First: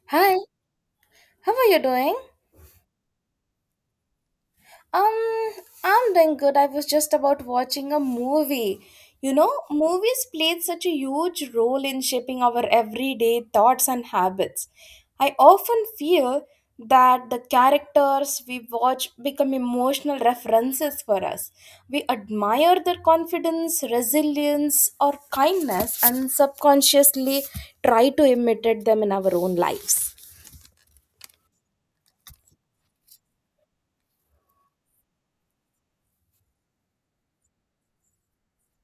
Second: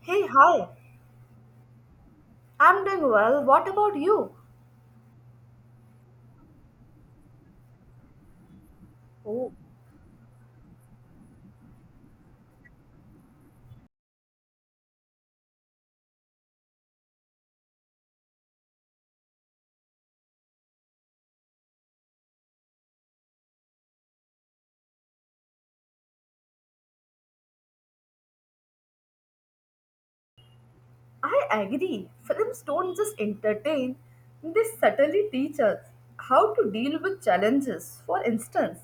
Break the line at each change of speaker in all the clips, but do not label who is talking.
Hey,
Hi,
hi.
how are you doing?
I'm doing well. What about you?
Um, I'm doing good. I was just about watching a movie. You know,
Oh,
movies played such a huge role in shaping our everyday thoughts and habits. I often feel that the characters we watch become emotional references for us. We admire their confidence, resilience, or kindness and subconsciously try to imitate them in our own lives.
I agree. Films don't just entertain, they subtly teach us how to deal with challenges. For instance,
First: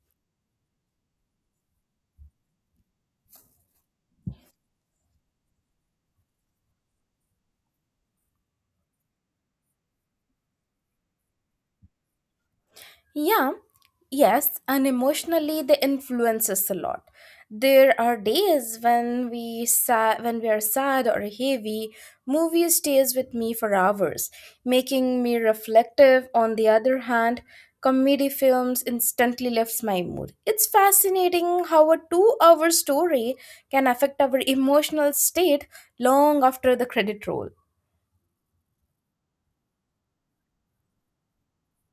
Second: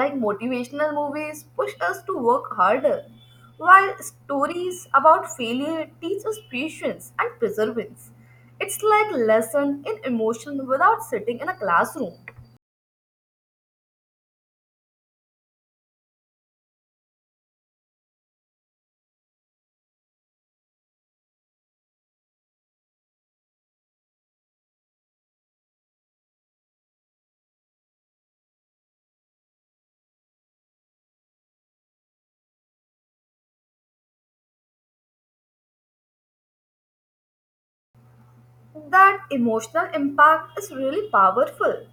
like, motivational movies push us to work harder, while stories about failure teach us patience and perseverance. It's like lesson in emotion without sitting in a classroom.
Yeah, yes, and emotionally they influence us a lot. There are days when we sad, when we are sad or heavy. Movie stays with me for hours, making me reflective. On the other hand, comedy films instantly lifts my mood. It's fascinating how a two-hour story can affect our emotional state long after the credit roll.
That emotional impact is really powerful.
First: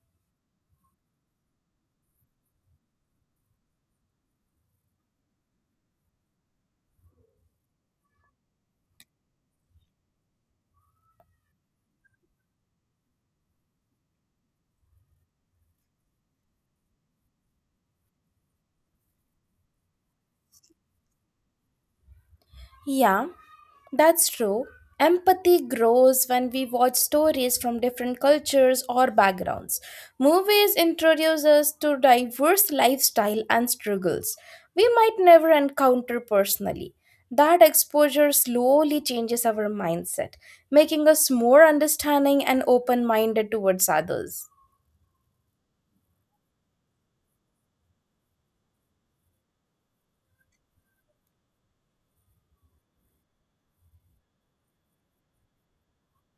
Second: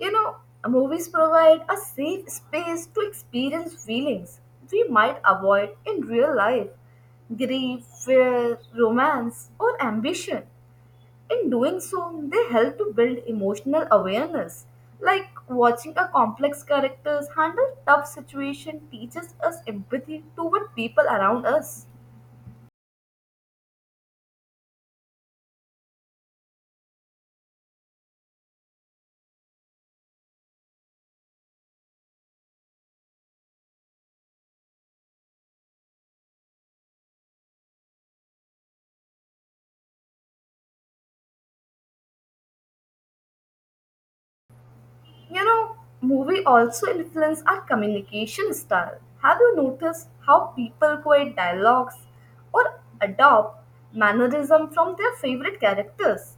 You know, Movies provide a safe space to experience feelings we might avoid in real life: grief, fear, romance, or ambition. In doing so, they help to build emotional awareness. Like, watching a complex characters handle tough situation teaches us empathy toward people around us.
Yeah, that's true. Empathy grows when we watch stories from different cultures or backgrounds. Movies introduce us to diverse lifestyle and struggles we might never encounter personally. That exposure slowly changes our mindset, making us more understanding and open-minded towards others.
You know, Movie also influence our communication style. Have you noticed how people quote dialogues or adopt mannerism from their favorite characters?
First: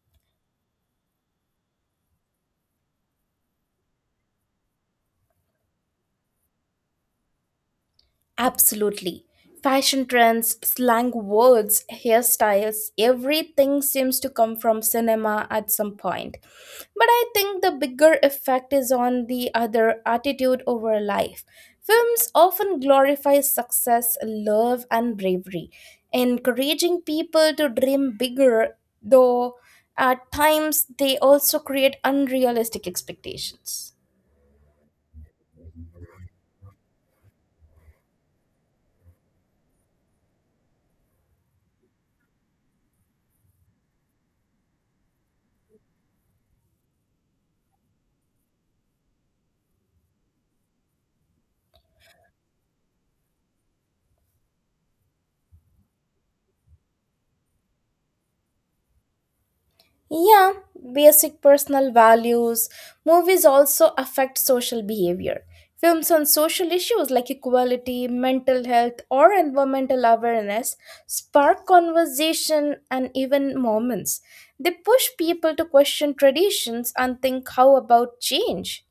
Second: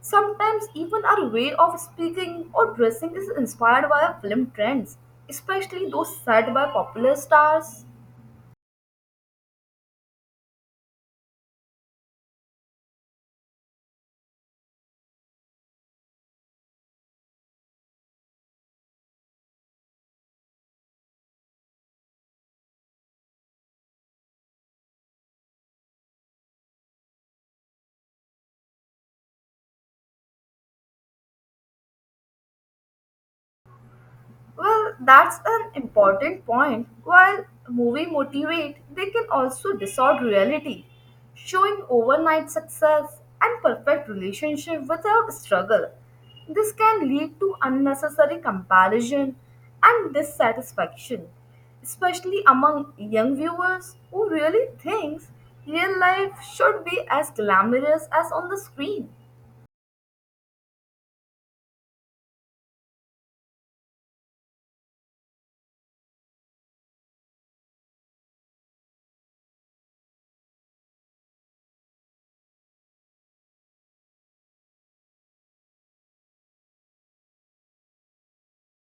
Sometimes even our way of speaking or dressing is inspired by our film trends, especially those set by popular stars.
Absolutely. Fashion trends, slang words, hairstyles, everything seems to come from cinema at some point. But I think the bigger effect is on the other attitude over life. Films often glorify success, love, and bravery, encouraging people to dream bigger, though at times they also create unrealistic expectations.
Well, that's an important point. While movie motivate, they can also distort reality, showing overnight success and perfect relationship without struggle. This can lead to unnecessary comparison and dissatisfaction, especially among young viewers who really thinks real life should be as glamorous as on the screen.
Yeah, basic personal values. Movies also affect social behavior. Films on social issues like equality, mental health, or environmental awareness spark conversation and even moments. They push people to question traditions and think how about change.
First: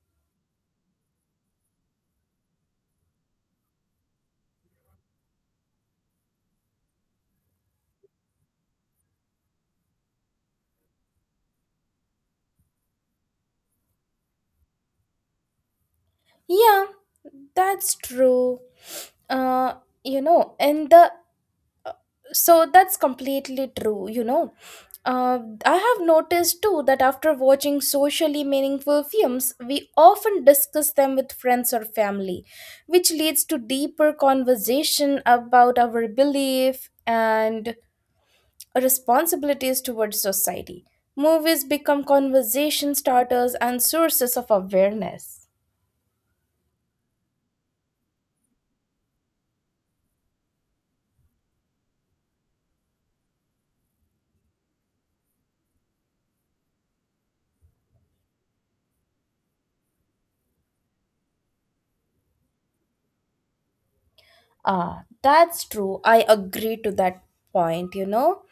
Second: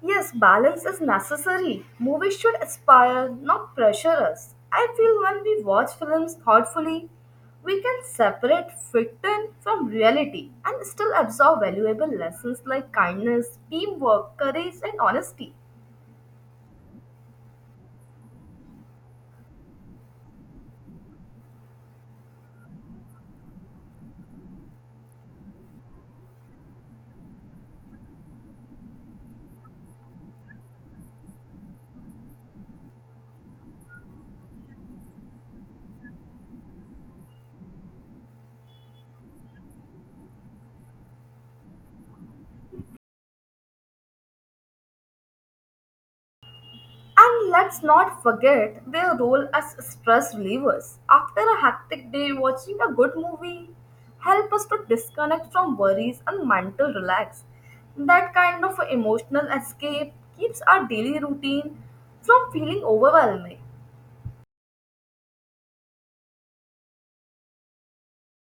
Yes, balance is necessary. Movies should inspire, not pressure us. I feel when we watch films thoughtfully, we can separate fiction from reality and still absorb valuable lessons like kindness, teamwork, courage, and honesty.
Yeah, that's true. Uh, you know, in the So that's completely true, you know. Uh, I have noticed too that after watching socially meaningful films, we often discuss them with friends or family, which leads to deeper conversation about our belief and responsibilities towards society. Movies become conversation starters and sources of awareness.
And let's not forget their role as stress relievers. After a hectic day, watching a good movie help us to disconnect from worries and mental relax. That kind of emotional escape keeps our daily routine from feeling overwhelming.
Ah, that's true. I agree to that point, you know.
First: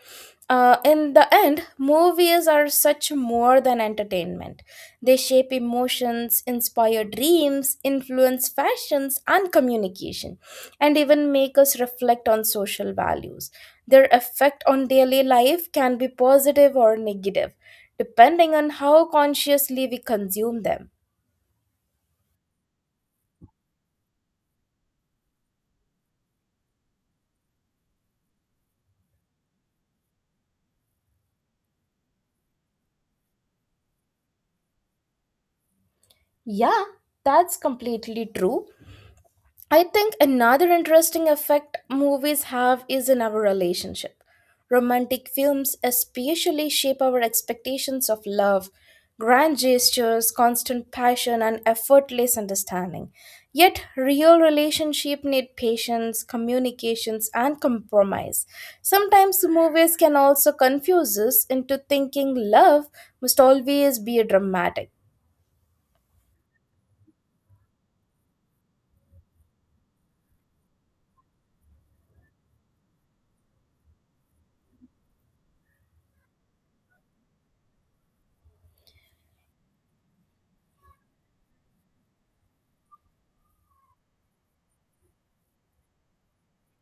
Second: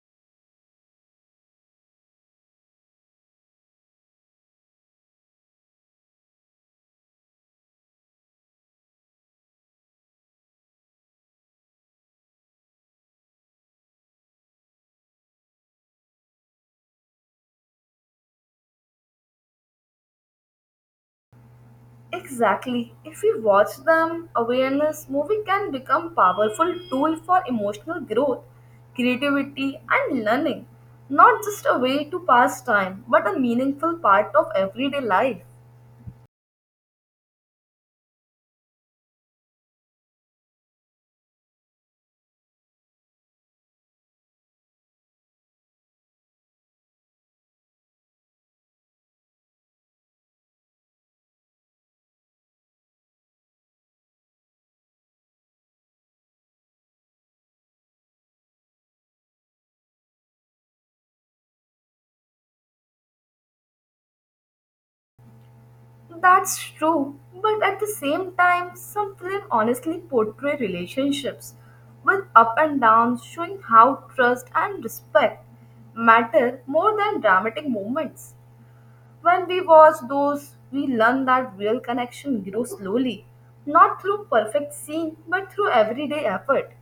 In the end, movies are such more than entertainment. They shape emotions, inspire dreams, influence fashions and communication, and even make us reflect on social values. Their effect on daily life can be positive or negative, depending on how consciously we consume them.
Exactly. If we watch them, awareness movie can become powerful tool for emotional growth, creativity and learning. Not just a way to pass time, but a meaningful part of everyday life.
Yeah, that's completely true. I think another interesting effect movies have is in our relationship. Romantic films especially shape our expectations of love, grand gestures, constant passion, and effortless understanding. Yet, real relationships need patience, communications, and compromise. Sometimes movies can also confuse us into thinking love must always be dramatic.
That's true, but at the same time, some films honestly portray relationships with up and downs, showing how trust and respect matter more than dramatic moments. When we watch those, we learn that real connection grows slowly, not through perfect scene, but through everyday effort.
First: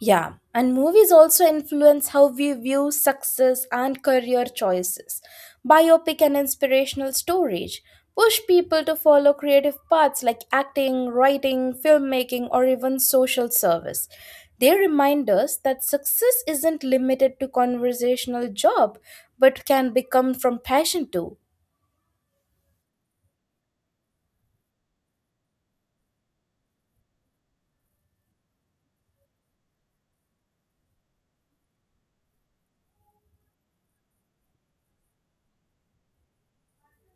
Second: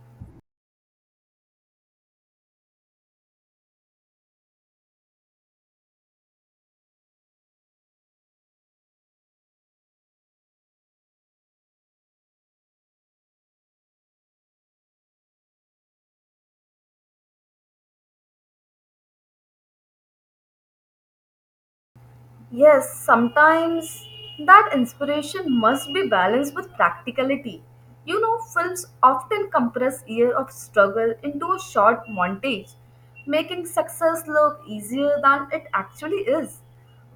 Yeah, and movies also influence how we view success and career choices. Biopic and inspirational stories push people to follow creative paths like acting, writing, filmmaking, or even social service. They remind us that success isn't limited to conversational job, but can become from passion too.
Yes, sometimes that inspiration must be balanced with practicality. Films often compress years of struggle into a short montage, making success look easier than it actually is.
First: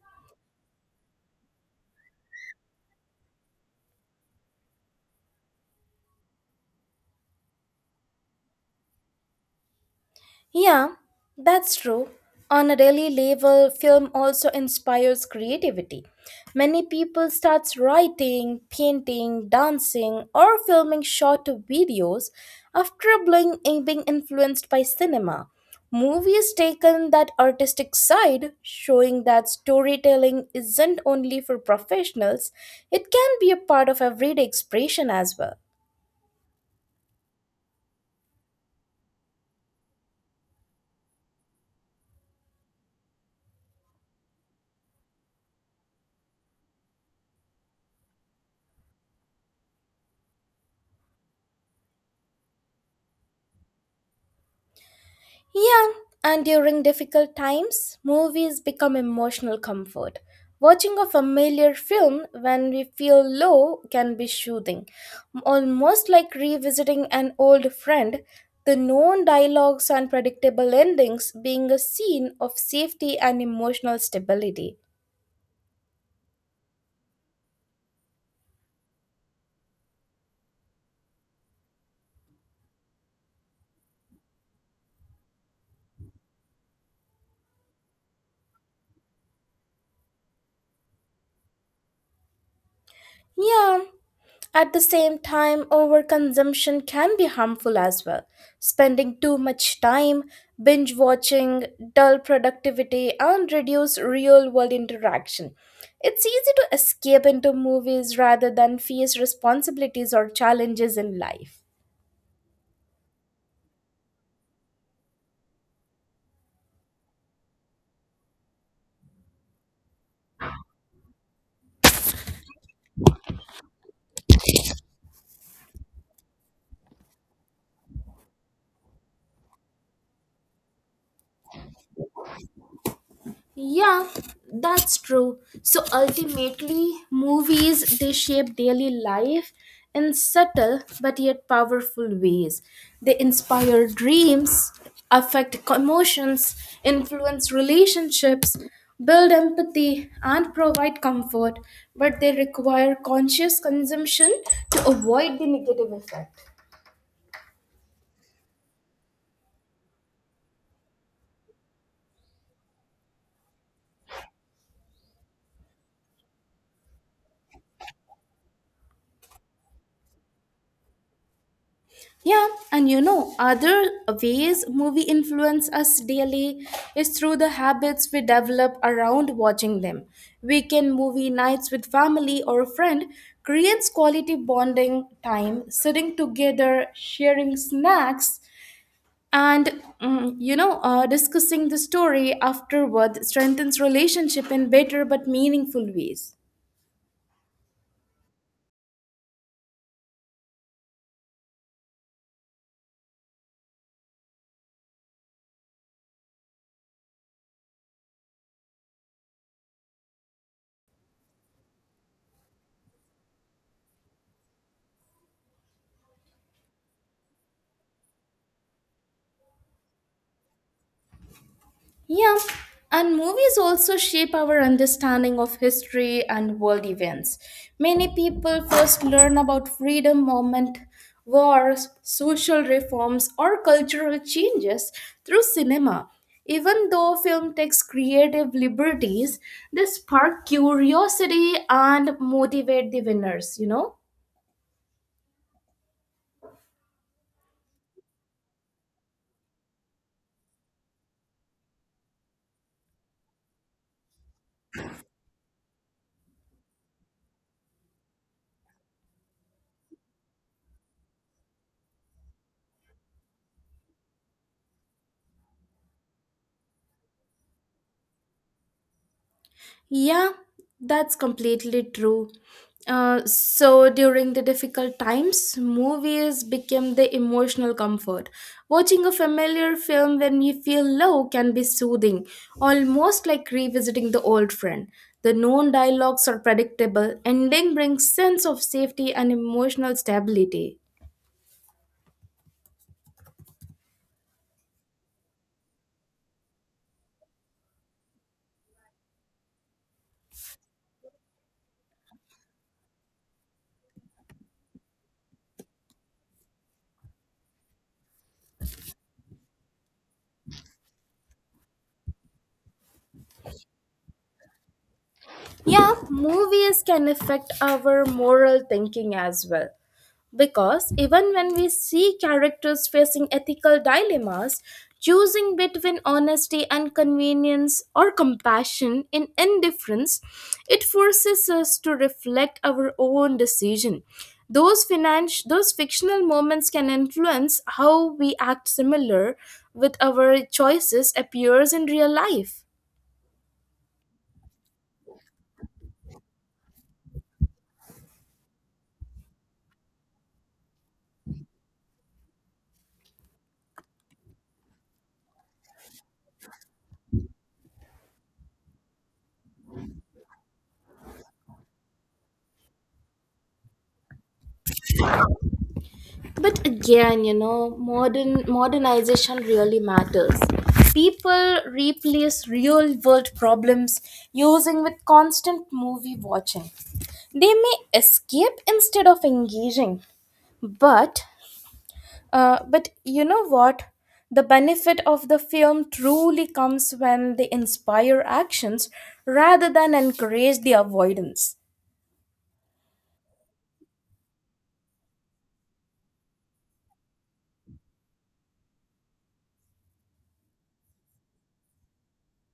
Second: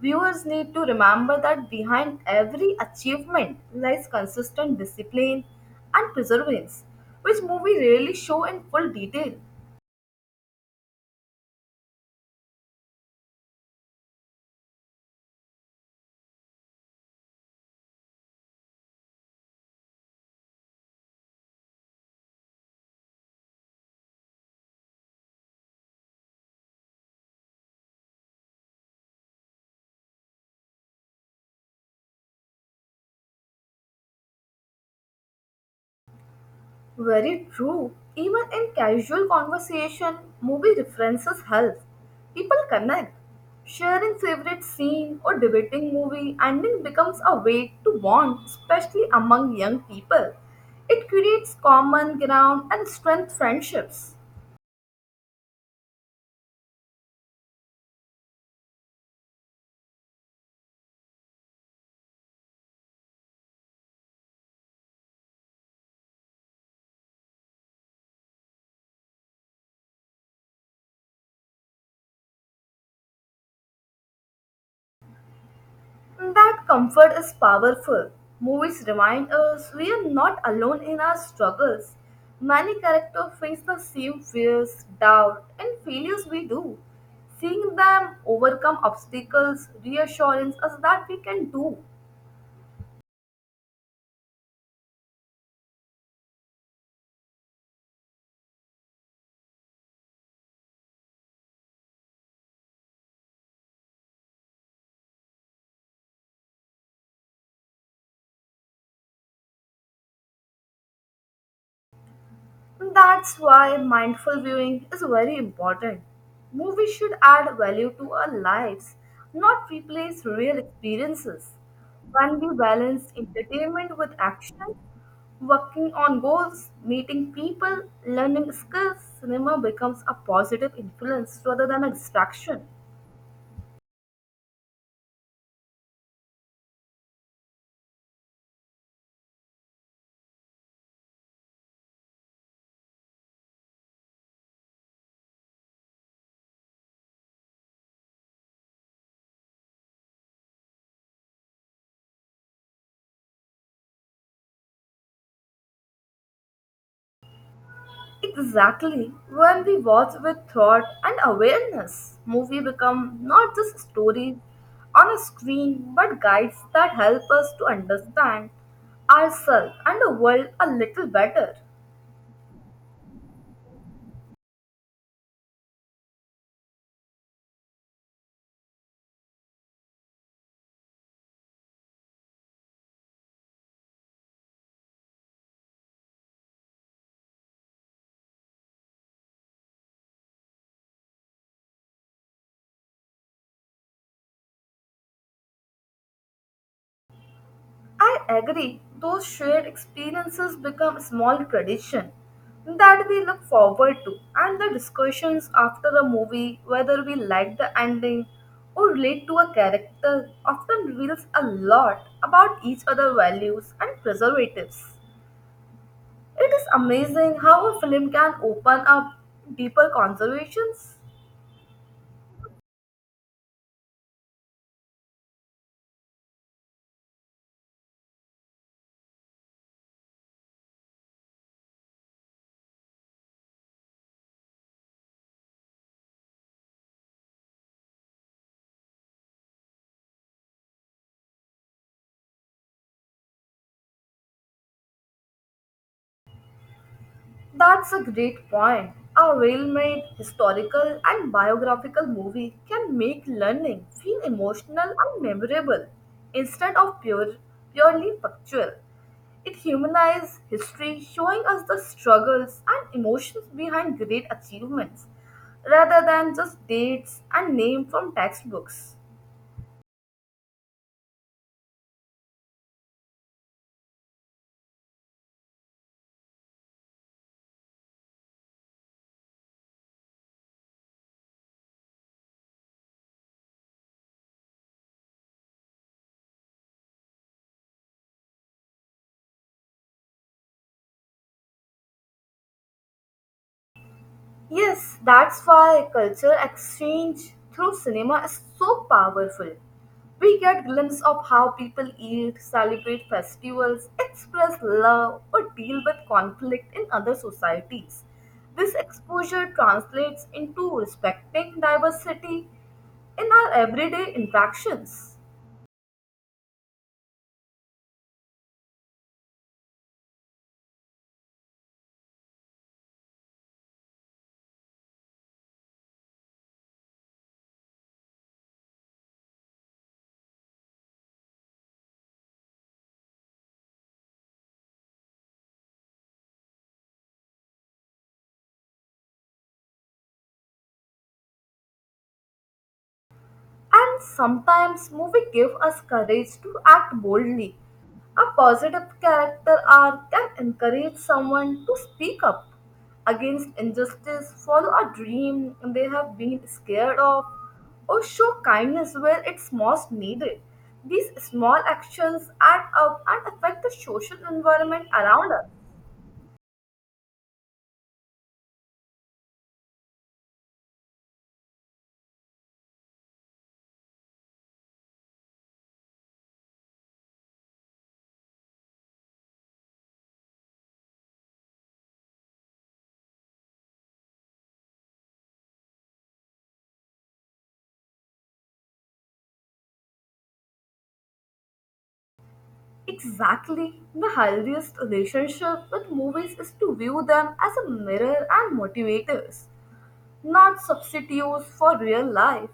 Viewers need to remember that behind every achievement lies consistent discipline and perseverance, which movies rarely show in full detail.
Yeah, that's true. On a daily level, film also inspires creativity. Many people start writing, painting, dancing, or filming short videos after being influenced by cinema. Movies taken that artistic side, showing that storytelling isn't only for professionals, it can be a part of everyday expression as well.
Very true. Even in casual conversation, movie references help. People connect. Sharing favorite scene or debating movie ending becomes a way to bond, especially among young people. It creates common ground and strength friendships.
Yeah, and during difficult times, movies become emotional comfort. Watching a familiar film when we feel low can be soothing, almost like revisiting an old friend. The known dialogues and predictable endings being a scene of safety and emotional stability.
That comfort is powerful. Movies remind us we are not alone in our struggles. Many characters face the same fears, doubt, and failures we do. Seeing them overcome obstacles reassures us that we can do.
Yeah, at the same time, overconsumption can be harmful as well. Spending too much time binge watching, dull productivity, and reduce real world interaction. It's easy to escape into movies rather than face responsibilities or challenges in life.
That's why mindful viewing is very important. Movies should add value to our lives, not replace real experiences. When we balance entertainment with action, working on goals, meeting people, learning skills, cinema becomes a positive influence rather than a distraction.
Yeah, that's true. So ultimately, movies they shape daily life in subtle but yet powerful ways. They inspire dreams, affect emotions, influence relationships, build empathy, and provide comfort, but they require conscious consumption to avoid the negative effect.
Exactly. When we watch with thought and awareness, movie become not just stories on a screen but guides that help us to understand ourselves and the world a little better.
Yeah, and you know, other ways movie influence us daily is through the habits we develop around watching them. Weekend movie nights with family or a friend creates quality bonding time, sitting together, sharing snacks, and discussing the story afterward strengthens relationship in better but meaningful ways.
I agree. Those shared experiences become small tradition that we look forward to, and the discussions after a movie, whether we like the ending or relate to a character, often reveals a lot about each other's values and preservatives. It is amazing how a film can open up deeper conversations.
Yeah, and movies also shape our understanding of history and world events. Many people first learn about freedom movement, wars, social reforms, or cultural changes through cinema. Even though film takes creative liberties, they spark curiosity and motivate the winners, you know?
That's a great point. A well made historical and biographical movie can make learning feel emotional and memorable instead of purely factual. It humanizes history, showing us the struggles and emotions behind great achievements rather than just dates and names from textbooks.
Yeah, that's completely true. So during the difficult times, movies became the emotional comfort. Watching a familiar film when we feel low can be soothing, almost like revisiting the old friend. The known dialogues are predictable, ending brings sense of safety and emotional stability.
Yes, that's why culture exchange through cinema is so powerful. We get glimpse of how people eat, celebrate festivals, express love, or deal with conflict in other societies. This exposure translates into respecting diversity in our everyday interactions.
Yeah, movies can affect our moral thinking as well. Because even when we see characters facing ethical dilemmas, choosing between honesty and convenience or compassion in indifference, it forces us to reflect our own decision. Those fictional moments can influence how we act similar with our choices appears in real life.
And sometimes movie give us courage to act boldly. A positive character arc can encourage someone to speak up against injustice, follow a dream they have been scared of, or show kindness where it's most needed. These small actions add up and affect the social environment around us.
But again, you know, modernization really matters. People replace real world problems using with constant movie watching. They may escape instead of engaging, but you know what, the benefit of the film truly comes when they inspire actions rather than encourage the avoidance.
Exactly. The healthiest relationship with movies is to view them as a mirror and motivators, not substitutes for real life.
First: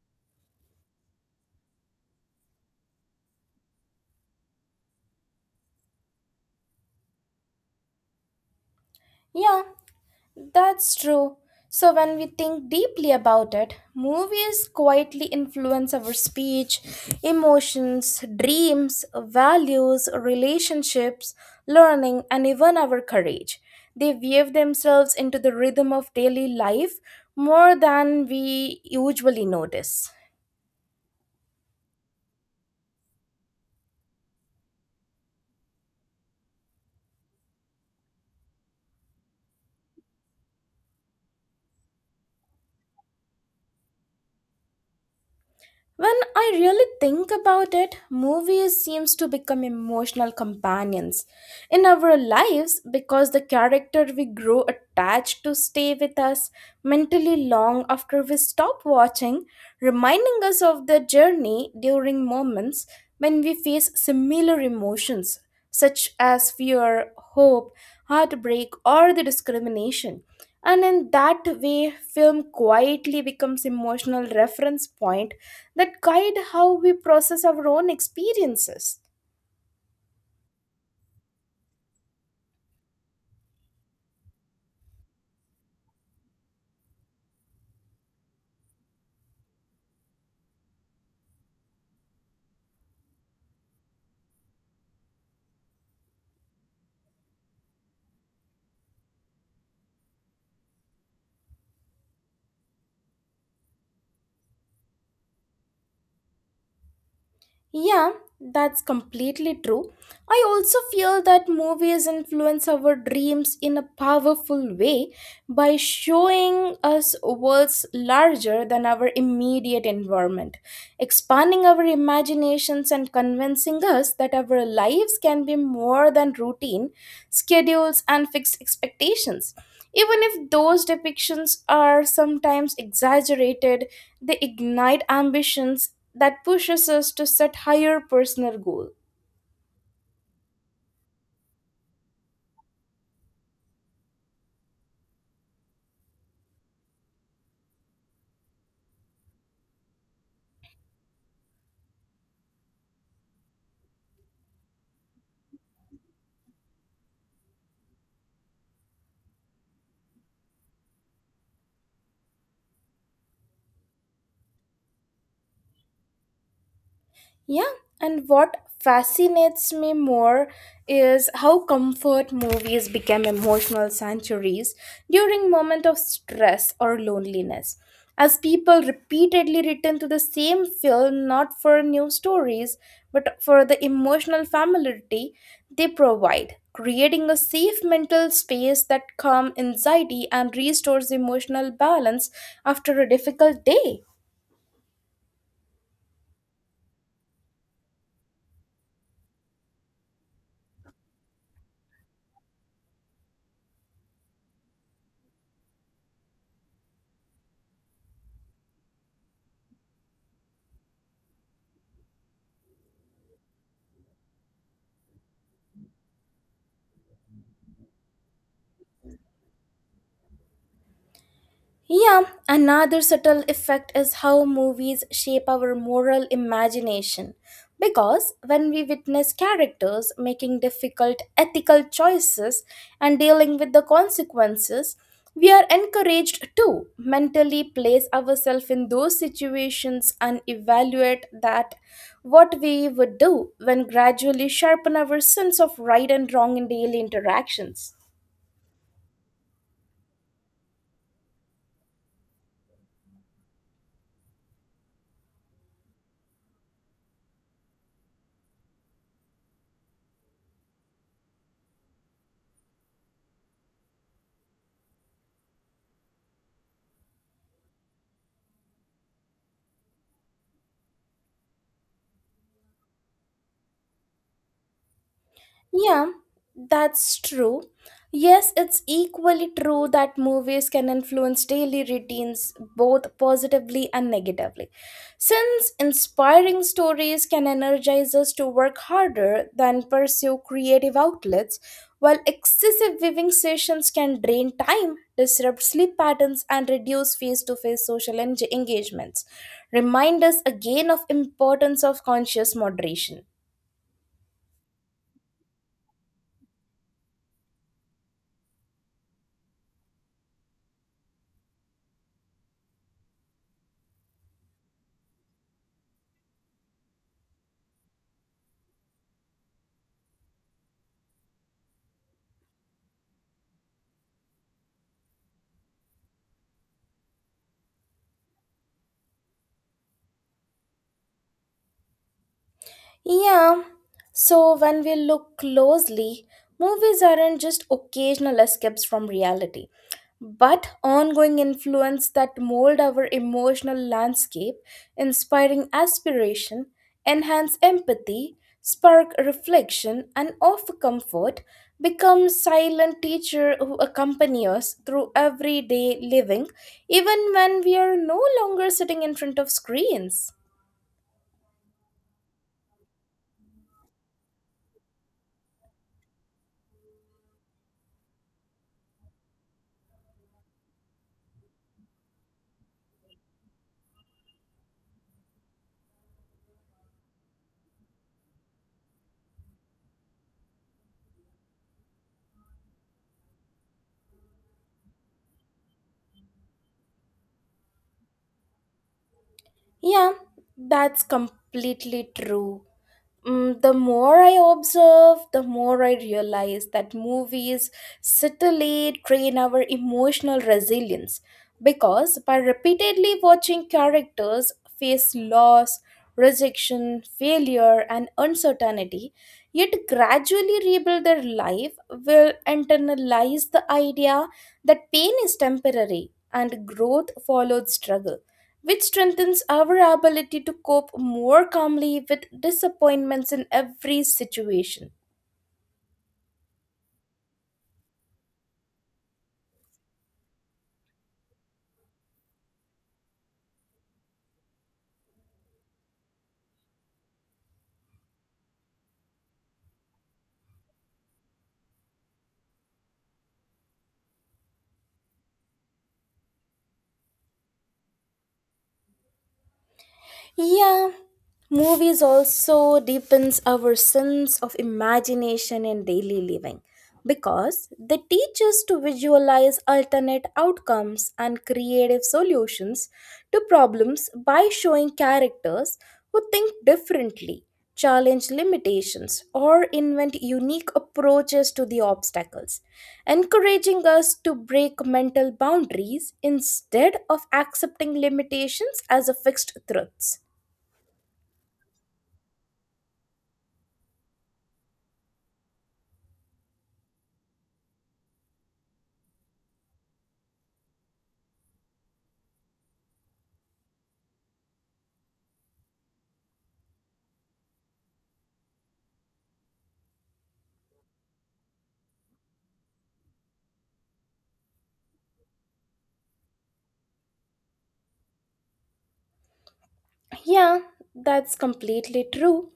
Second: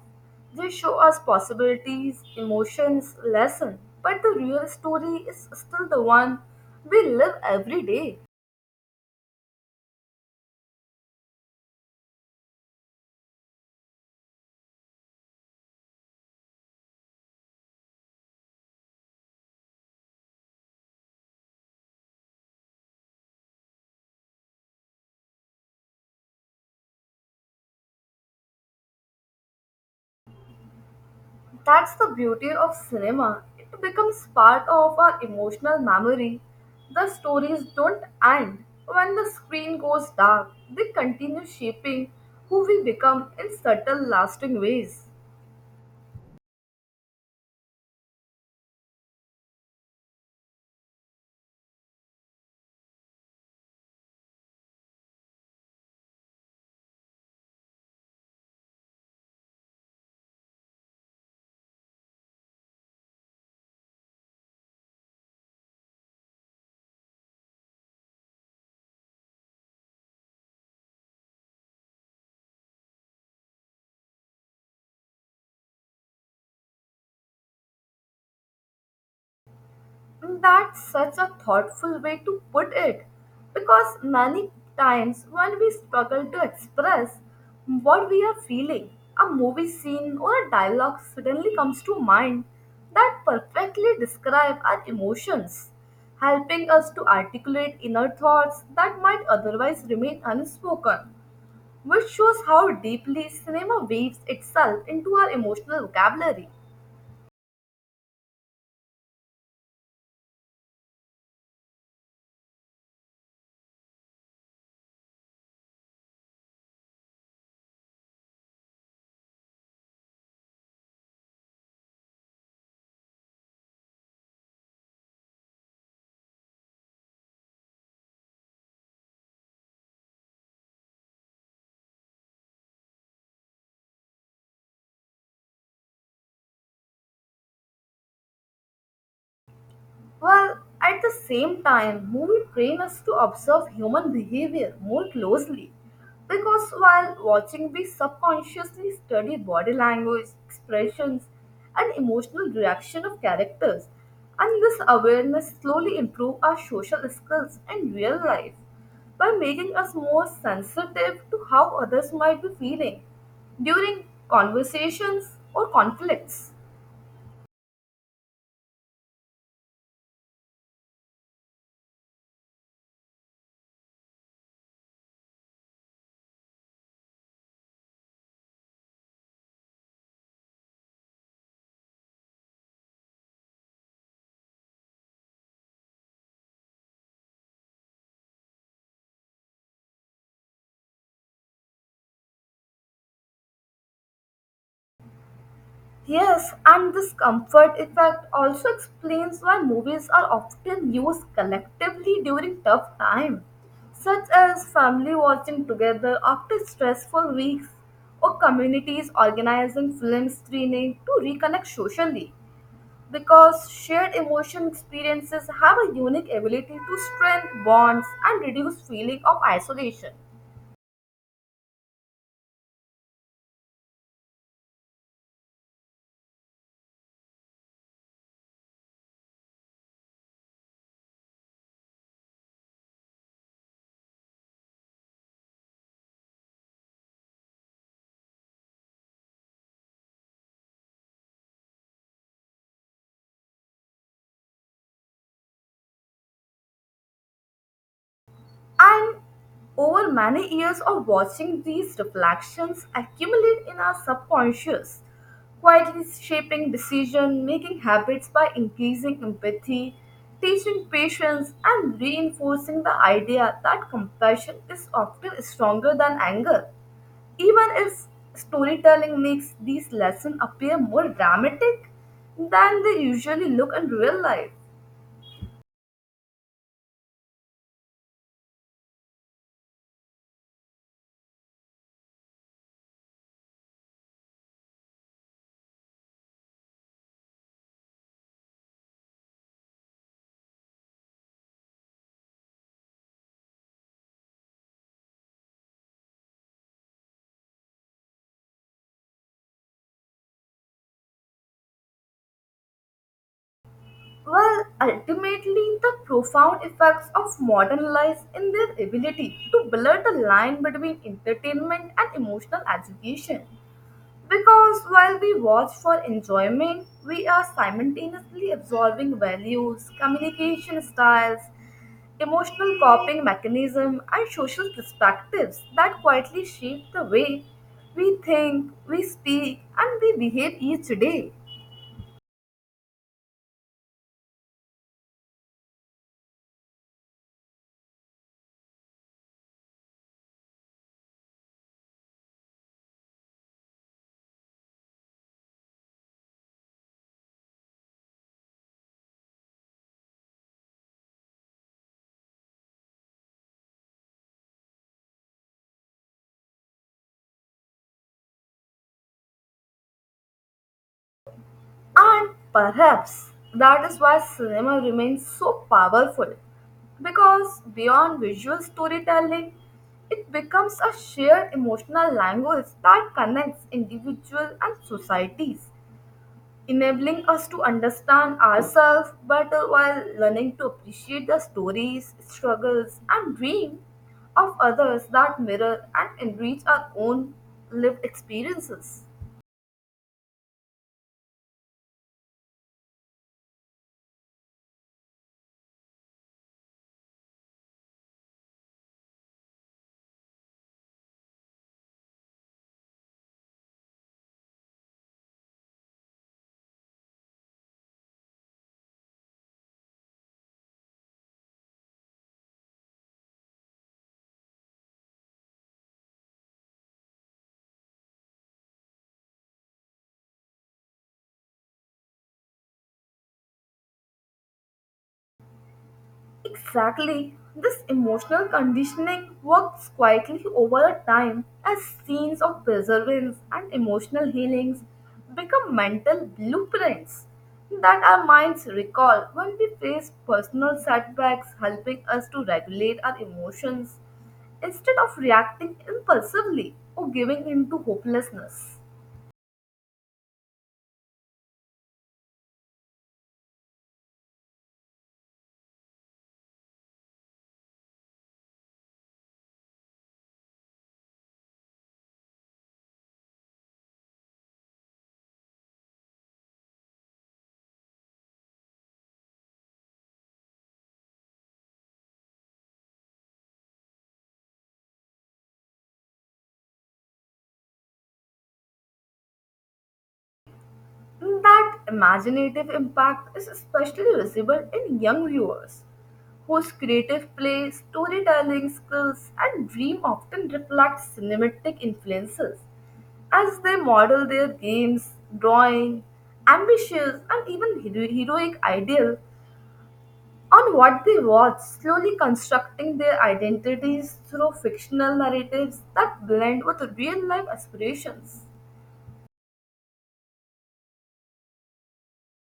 They show us possibilities, emotions, lessons, but the real story is still the one we live every day.
Yeah, that's true. So, when we think deeply about it, movies quietly influence our speech, emotions, dreams, values, relationships, learning, and even our courage. They weave themselves into the rhythm of daily life more than we usually notice.
That's the beauty of cinema. It becomes part of our emotional memory. The stories don't end when the screen goes dark, they continue shaping who we become in subtle, lasting ways.
When I really think about it, movies seems to become emotional companions in our lives because the character we grow attached to stay with us mentally long after we stop watching, reminding us of their journey during moments when we face similar emotions such as fear, hope, heartbreak, or the discrimination. And in that way, film quietly becomes emotional reference point that guide how we process our own experiences.
That's such a thoughtful way to put it because many times when we struggle to express what we are feeling, a movie scene or a dialogue suddenly comes to mind that perfectly describe our emotions, helping us to articulate inner thoughts that might otherwise remain unspoken, which shows how deeply cinema weaves itself into our emotional vocabulary.
Yeah, that's completely true. I also feel that movies influence our dreams in a powerful way by showing us worlds larger than our immediate environment, expanding our imaginations and convincing us that our lives can be more than routine, schedules, and fixed expectations. Even if those depictions are sometimes exaggerated, they ignite ambitions that pushes us to set higher personal goal.
While at the same time, movie train us to observe human behavior more closely. Because while watching, we subconsciously study body language, expressions, and emotional reaction of characters. And this awareness slowly improve our social skills in real life by making us more sensitive to how others might be feeling during conversations or conflicts.
Yeah, and what fascinates me more is how comfort movies became emotional sanctuaries during moment of stress or loneliness, as people repeatedly return to the same film not for new stories but for the emotional familiarity they provide, creating a safe mental space that calms anxiety and restores emotional balance after a difficult day.
Yes, and this comfort effect also explains why movies are often used collectively during tough times, such as family watching together after stressful weeks or communities organizing film screening to reconnect socially because shared emotion experiences have a unique ability to strengthen bonds and reduce feeling of isolation.
Yeah, another subtle effect is how movies shape our moral imagination. Because when we witness characters making difficult ethical choices and dealing with the consequences, we are encouraged to mentally place ourselves in those situations and evaluate that what we would do when gradually sharpen our sense of right and wrong in daily interactions.
And over many years of watching these reflections accumulate in our subconscious, quietly shaping decision making habits by increasing empathy, teaching patience, and reinforcing the idea that compassion is often stronger than anger. Even if storytelling makes these lessons appear more dramatic than they usually look in real life.
Yeah, that's true. Yes, it's equally true that movies can influence daily routines both positively and negatively. Since inspiring stories can energize us to work harder than pursue creative outlets, while excessive viewing sessions can drain time, disrupt sleep patterns, and reduce face-to-face social engagements, remind us again of importance of conscious moderation.
Well, ultimately, the profound effects of modern life in their ability to blur the line between entertainment and emotional education. Because while we watch for enjoyment, we are simultaneously absorbing values, communication styles, emotional coping mechanism, and social perspectives that quietly shape the way we think, we speak, and we behave each day.
Yeah, so when we look closely, movies aren't just occasional escapes from reality, but ongoing influence that mold our emotional landscape, inspiring aspiration, enhance empathy, spark reflection, and offer comfort, become silent teacher who accompany us through everyday living, even when we are no longer sitting in front of screens.
And perhaps that is why cinema remains so powerful because beyond visual storytelling, it becomes a shared emotional language that connects individuals and societies, enabling us to understand ourselves better while learning to appreciate the stories, struggles, and dreams of others that mirror and enrich our own lived experiences.
Yeah, that's completely true. The more I observe, the more I realize that movies subtly train our emotional resilience because by repeatedly watching characters face loss, rejection, failure, and uncertainty, yet gradually rebuild their life, will internalize the idea that pain is temporary and growth follows struggle, which strengthens our ability to cope more calmly with disappointments in every situation.
Exactly. This emotional conditioning works quietly over a time as scenes of perseverance and emotional healings become mental blueprints that our minds recall when we face personal setbacks, helping us to regulate our emotions instead of reacting impulsively or giving in to hopelessness.
Yeah, movies also deepens our sense of imagination in daily living because they teach us to visualize alternate outcomes and creative solutions to problems by showing characters who think differently, challenge limitations, or invent unique approaches to the obstacles, encouraging us to break mental boundaries instead of accepting limitations as a fixed truths.
That imaginative impact is especially visible in young viewers, whose creative play, storytelling skills, and dream often reflect cinematic influences as they model their games, drawing, ambitious, and even heroic ideal on what they watch, slowly constructing their identities through fictional narratives that blend with real life aspirations.
Yeah, that's completely true.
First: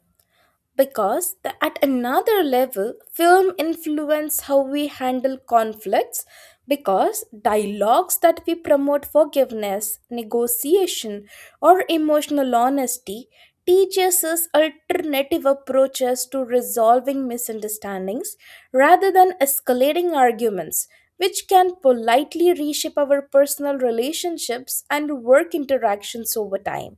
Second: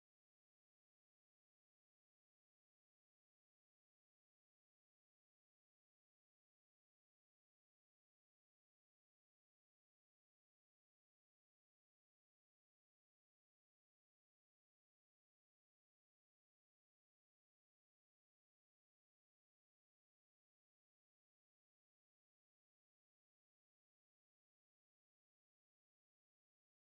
Because the, at another level, film influence how we handle conflicts because dialogues that we promote forgiveness, negotiation, or emotional honesty teaches us alternative approaches to resolving misunderstandings rather than escalating arguments, which can politely reshape our personal relationships and work interactions over time.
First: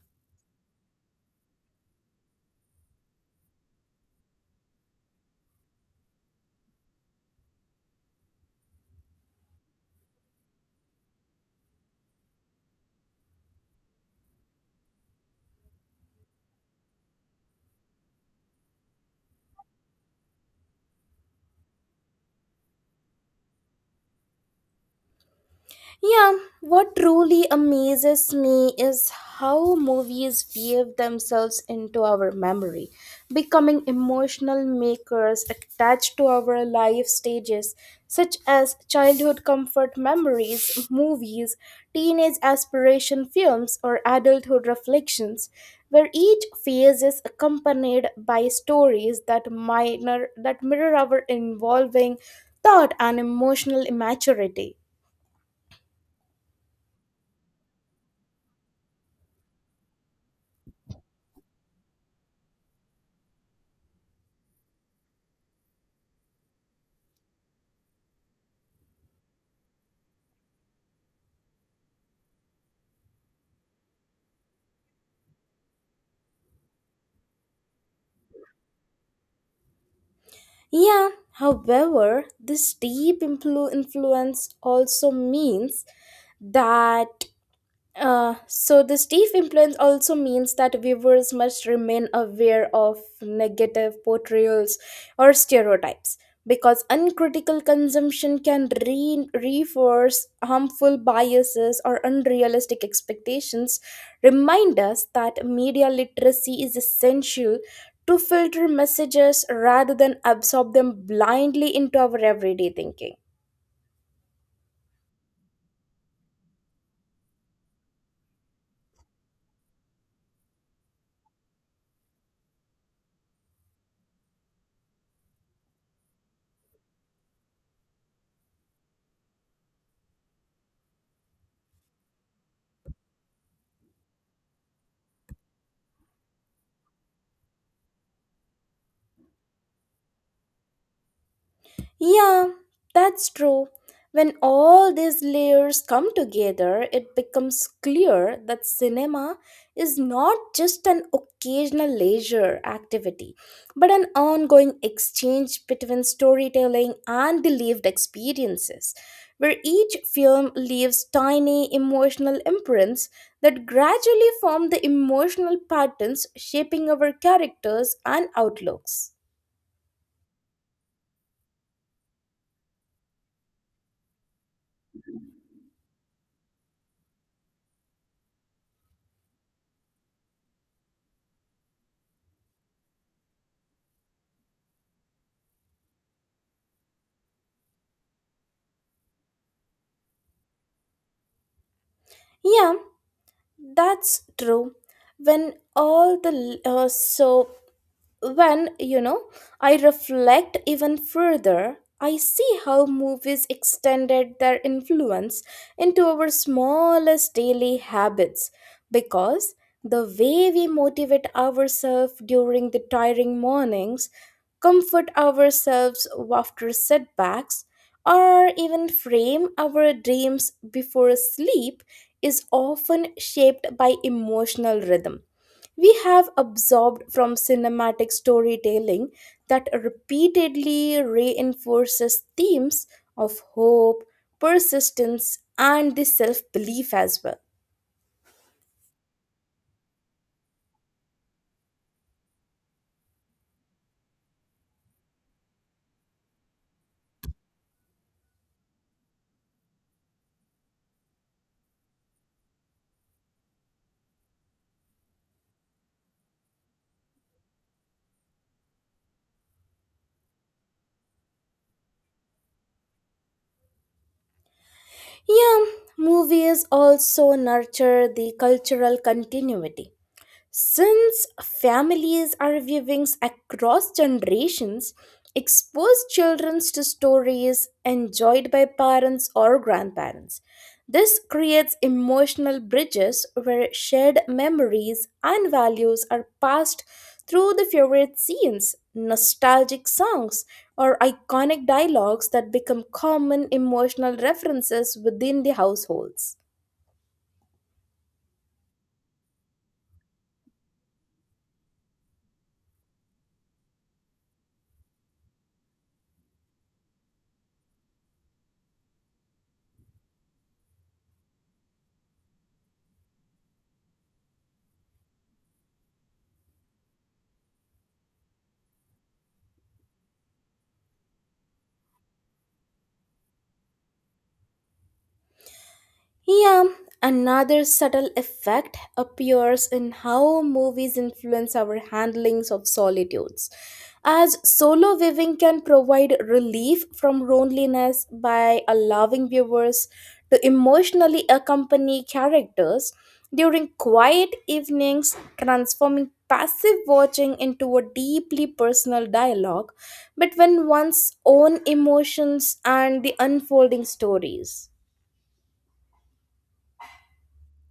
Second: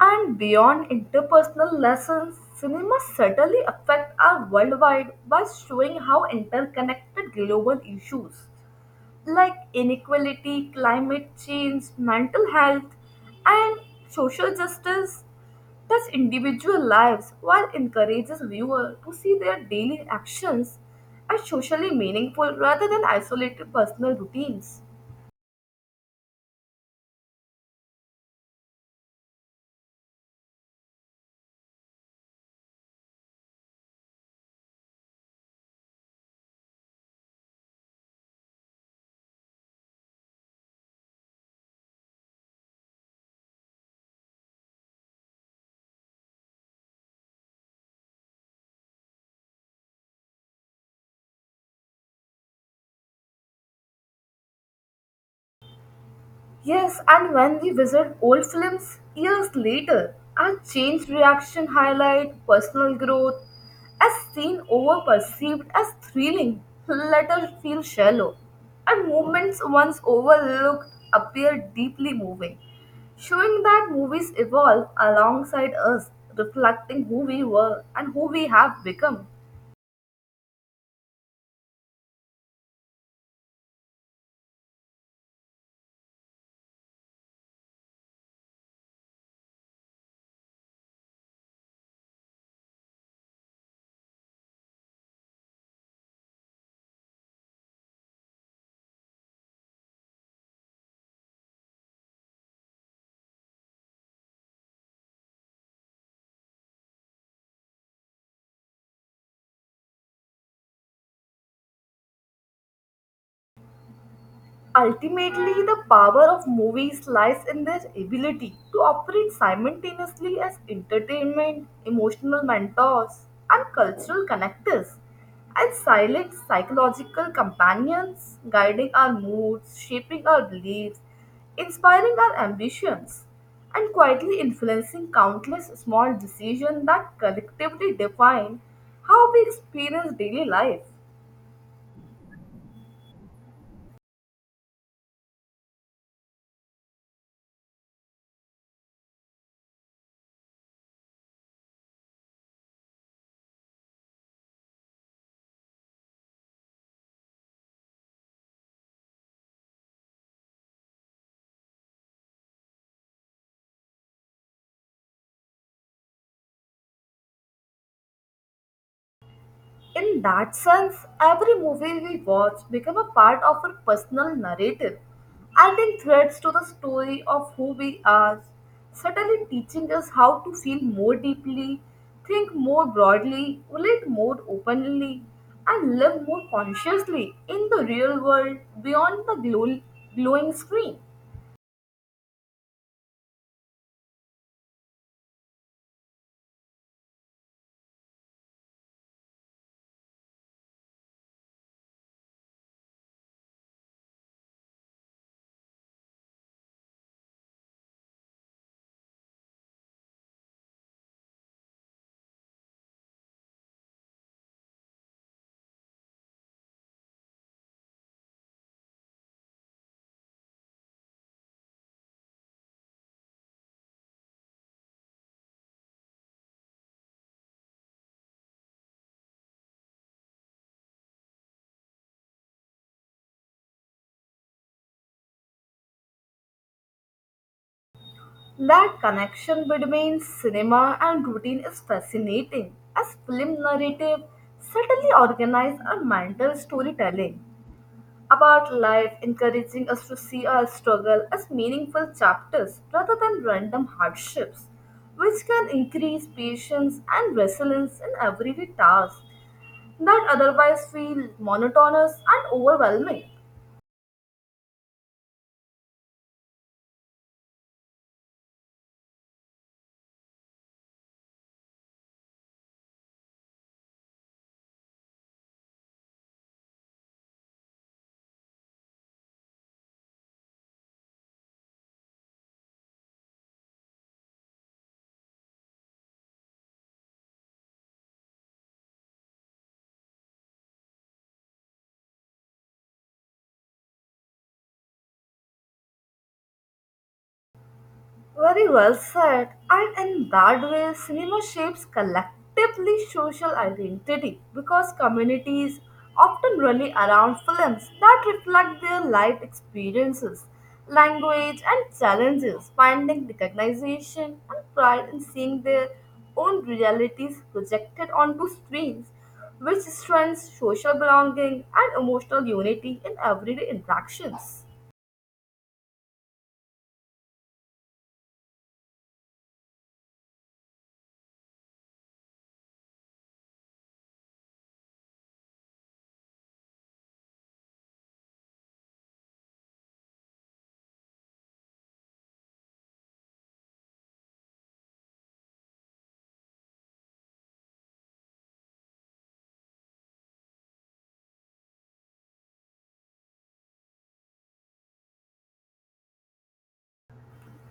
And beyond interpersonal lessons, cinema certainly affects our worldwide by showing how interconnected global issues like inequality, climate change, mental health, and social justice touch individual lives while encourages viewers to see their daily actions as socially meaningful rather than isolated personal routines.
Yeah, what truly amazes me is how movies weave themselves into our memory, becoming emotional makers attached to our life stages, such as childhood comfort memories, movies, teenage aspiration films, or adulthood reflections, where each phase is accompanied by stories that minor that mirror our evolving thought and emotional immaturity.
Yes, and when we visit old films years later, our changed reaction highlight personal growth as seen over perceived as thrilling, let us feel shallow, and moments once overlooked appear deeply moving, showing that movies evolve alongside us, reflecting who we were and who we have become.
Yeah, however, this deep influence also means that this deep influence also means that viewers must remain aware of negative portrayals or stereotypes because uncritical consumption can reinforce harmful biases or unrealistic expectations, remind us that media literacy is essential to filter messages rather than absorb them blindly into our everyday thinking.
Ultimately, the power of movies lies in their ability to operate simultaneously as entertainment, emotional mentors, and cultural connectors, and silent psychological companions, guiding our moods, shaping our beliefs, inspiring our ambitions, and quietly influencing countless small decisions that collectively define how we experience daily life.
Yeah, that's true. When all these layers come together, it becomes clear that cinema is not just an occasional leisure activity, but an ongoing exchange between storytelling and the lived experiences, where each film leaves tiny emotional imprints that gradually form the emotional patterns shaping our characters and outlooks.
In that sense, every movie we watch become a part of our personal narrative, adding threads to the story of who we are, certainly teaching us how to feel more deeply, think more broadly, relate more openly, and live more consciously in the real world beyond the glowing screen.
Yeah, that's true. When all the l- so when you know I reflect even further, I see how movies extended their influence into our smallest daily habits because the way we motivate ourselves during the tiring mornings, comfort ourselves after setbacks, or even frame our dreams before sleep is often shaped by emotional rhythm we have absorbed from cinematic storytelling that repeatedly reinforces themes of hope, persistence, and the self belief as well.
That connection between cinema and routine is fascinating, as film narrative certainly organize our mental storytelling about life, encouraging us to see our struggle as meaningful chapters rather than random hardships, which can increase patience and resilience in everyday tasks that otherwise feel monotonous and overwhelming.
Yeah, movies also nurture the cultural continuity. Since families are viewings across generations, expose children to stories enjoyed by parents or grandparents. This creates emotional bridges where shared memories and values are passed through the favorite scenes, nostalgic songs, or iconic dialogues that become common emotional references within the households.
Very well said. And in that way, cinema shapes collectively social identity because communities often rally around films that reflect their life experiences, language, and challenges, finding recognition and pride in seeing their own realities projected onto screens, which strengthens social belonging and emotional unity in everyday interactions.
Yeah, another subtle effect appears in how movies influence our handlings of solitudes. As solo viewing can provide relief from loneliness by allowing viewers to emotionally accompany characters during quiet evenings, transforming passive watching into a deeply personal dialogue between one's own emotions and the unfolding stories.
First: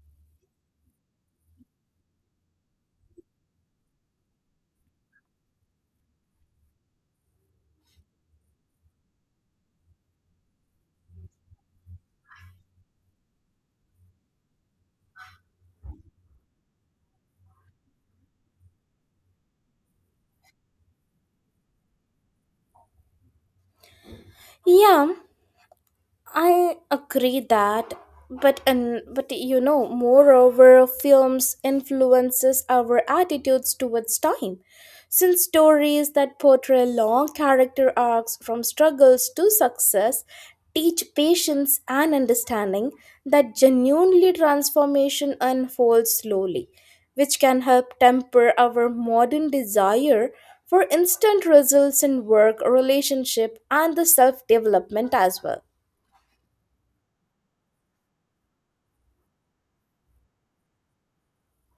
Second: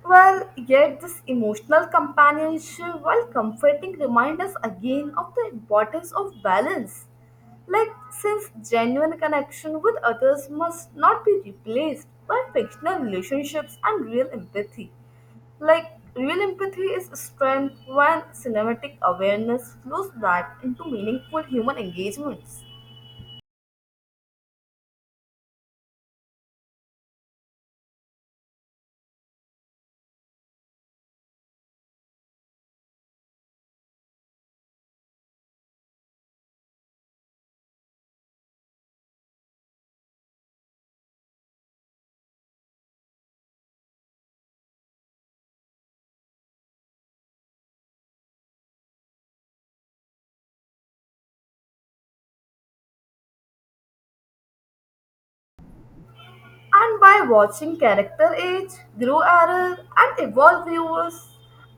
Well, yet this emotional companionship, while comforting, reminds us again of the importance of balance. Like, since genuine connection with others must not be replaced by fictional relationships and real empathy. Like, real empathy is strength when cinematic awareness flows back into meaningful human engagements.
Yeah, I agree that, but moreover, films influences our attitudes towards time, since stories that portray long character arcs from struggles to success teach patience and understanding that genuinely transformation unfolds slowly, which can help temper our modern desire for instant results in work, relationship, and the self development as well.
And by watching character age, grow error, and evolve, viewers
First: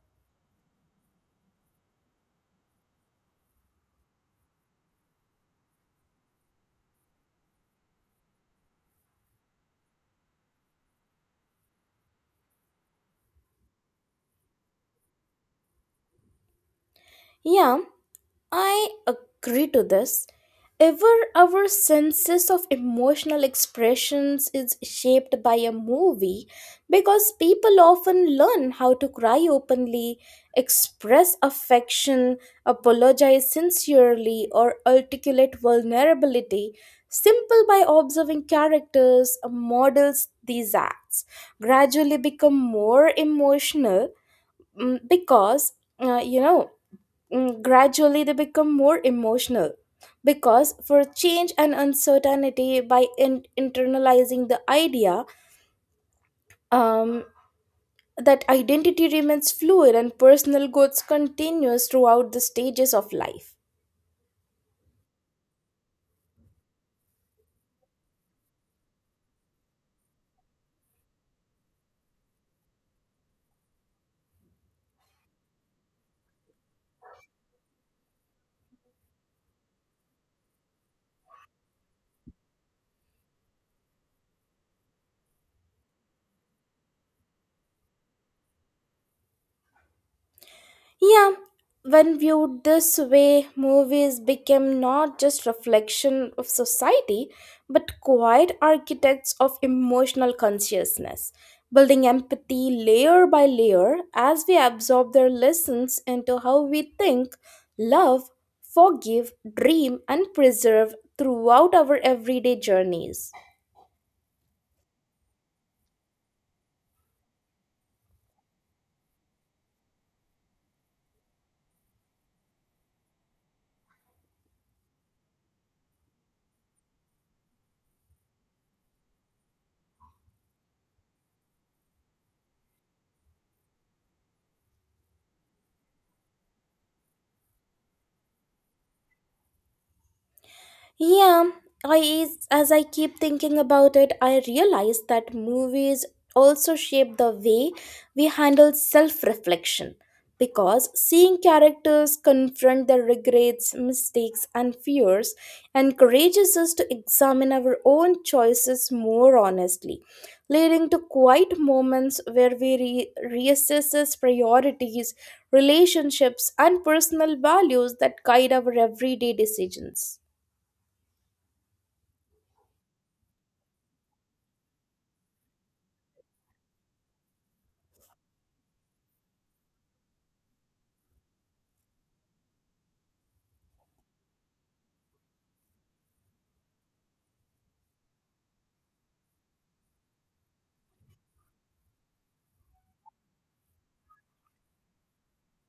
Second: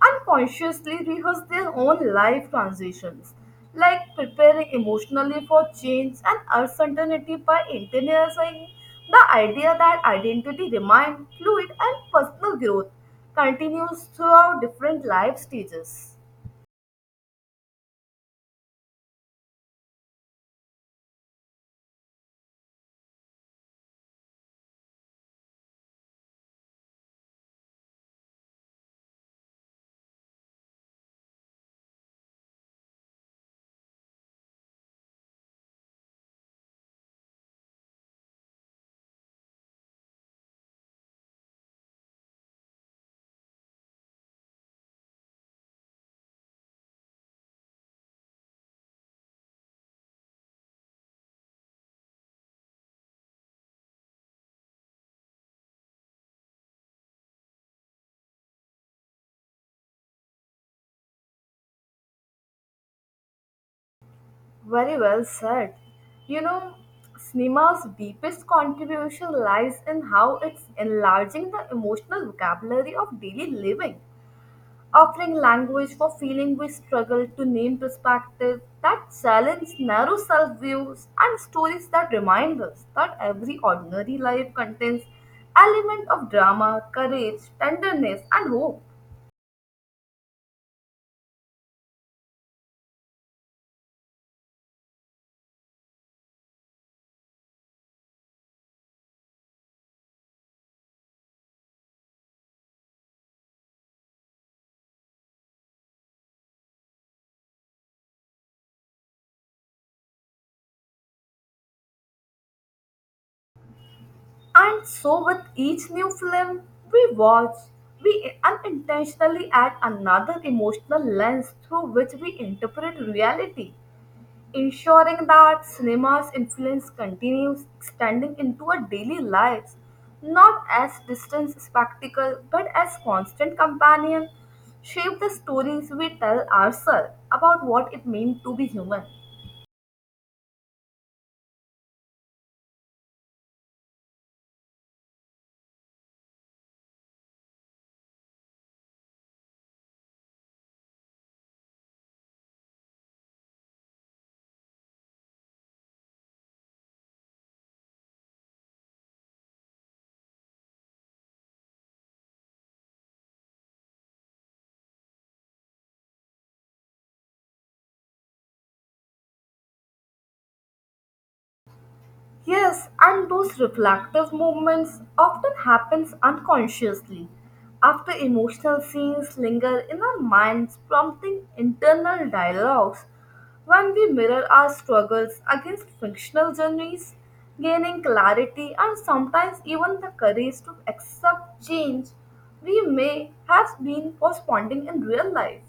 unconsciously rehearse their own life transitions, like preparing emotionally for change and uncertainty by internalizing the idea that identity remains fluid and personal growth continues throughout different life stages.
Yeah, I agree to this. Ever our senses of emotional expressions is shaped by a movie because people often learn how to cry openly, express affection, apologize sincerely, or articulate vulnerability simple by observing characters models these acts gradually become more emotional mm, because you know Mm, gradually they become more emotional because for change and uncertainty by internalizing the idea um, that identity remains fluid and personal growth continues throughout the stages of life.
Very well said. You know, Cinema's deepest contribution lies in how it's enlarging the emotional vocabulary of daily living, offering language for feeling we struggle to name perspective that challenge narrow self-views and stories that remind us that every ordinary life contains element of drama, courage, tenderness, and hope.
Yeah, when viewed this way, movies became not just reflection of society, but quiet architects of emotional consciousness, building empathy layer by layer as we absorb their lessons into how we think, love, forgive, dream, and preserve throughout our everyday journeys.
And so, with each new film we watch, we unintentionally add another emotional lens through which we interpret reality, ensuring that cinema's influence continues extending into our daily lives, not as distant spectacle but as constant companion, shape the stories we tell ourselves about what it means to be human.
Yeah, I as I keep thinking about it, I realize that movies also shape the way we handle self-reflection because seeing characters confront their regrets, mistakes and fears encourages us to examine our own choices more honestly, leading to quiet moments where we reassess priorities, relationships and personal values that guide our everyday decisions.
Yes, and those reflective movements often happens unconsciously after emotional scenes linger in our minds prompting internal dialogues when we mirror our struggles against fictional journeys gaining clarity and sometimes even the courage to accept change we may have been postponing in real life.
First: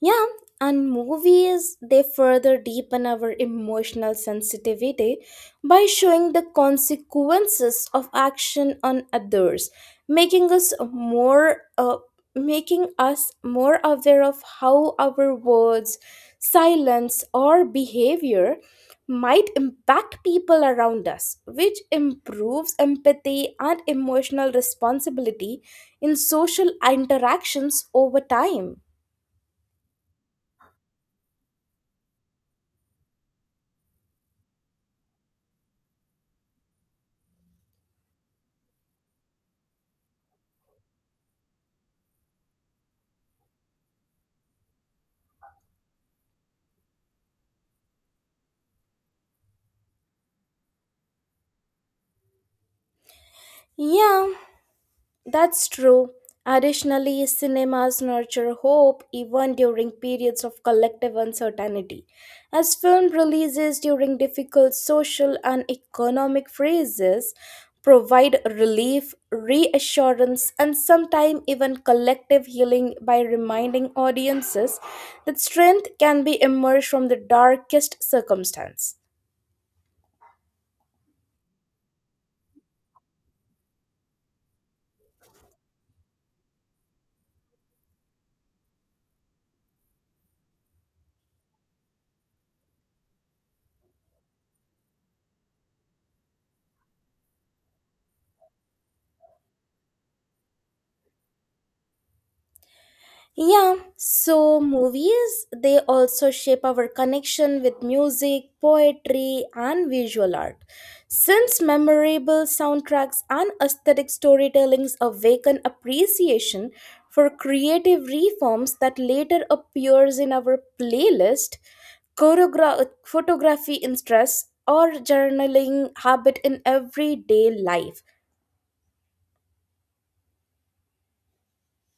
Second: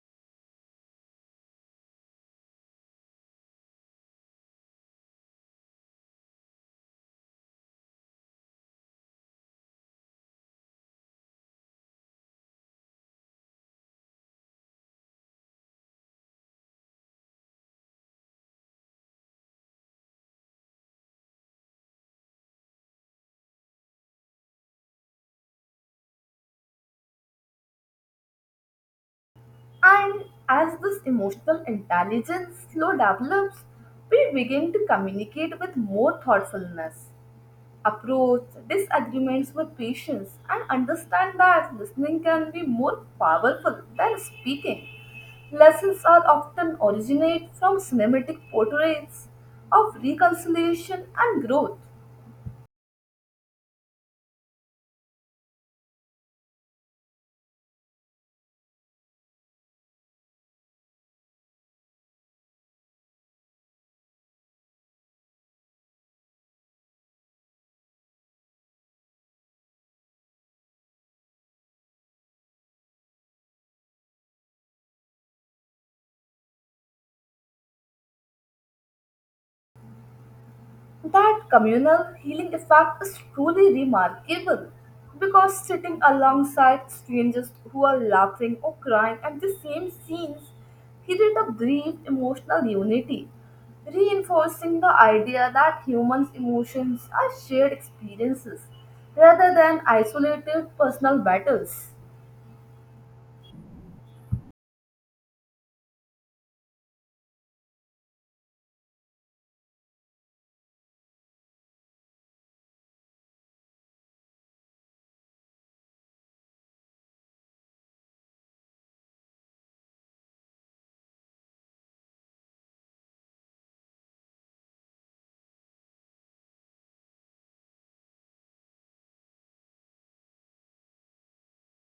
Yeah, and movies they further deepen our emotional sensitivity by showing the consequences of action on others, making us more uh, making us more aware of how our words, silence or behavior might impact people around us, which improves empathy and emotional responsibility in social interactions over time.
And as this emotional intelligence slow develops, we begin to communicate with more thoughtfulness, approach disagreements with patience, and understand that listening can be more powerful than speaking. Lessons are often originate from cinematic portrayals of reconciliation and growth.
Yeah, that's true. Additionally, cinemas nurture hope even during periods of collective uncertainty. As film releases during difficult social and economic phases provide relief, reassurance, and sometimes even collective healing by reminding audiences that strength can be emerged from the darkest circumstance.
That communal healing effect is truly remarkable because sitting alongside strangers who are laughing or crying at the same scenes created a brief emotional unity, reinforcing the idea that humans' emotions are shared experiences rather than isolated personal battles.
Yeah, so movies, they also shape our connection with music, poetry, and visual art. Since memorable soundtracks and aesthetic storytellings awaken appreciation for creative reforms that later appears in our playlist, photography interests, or journaling habit in everyday life.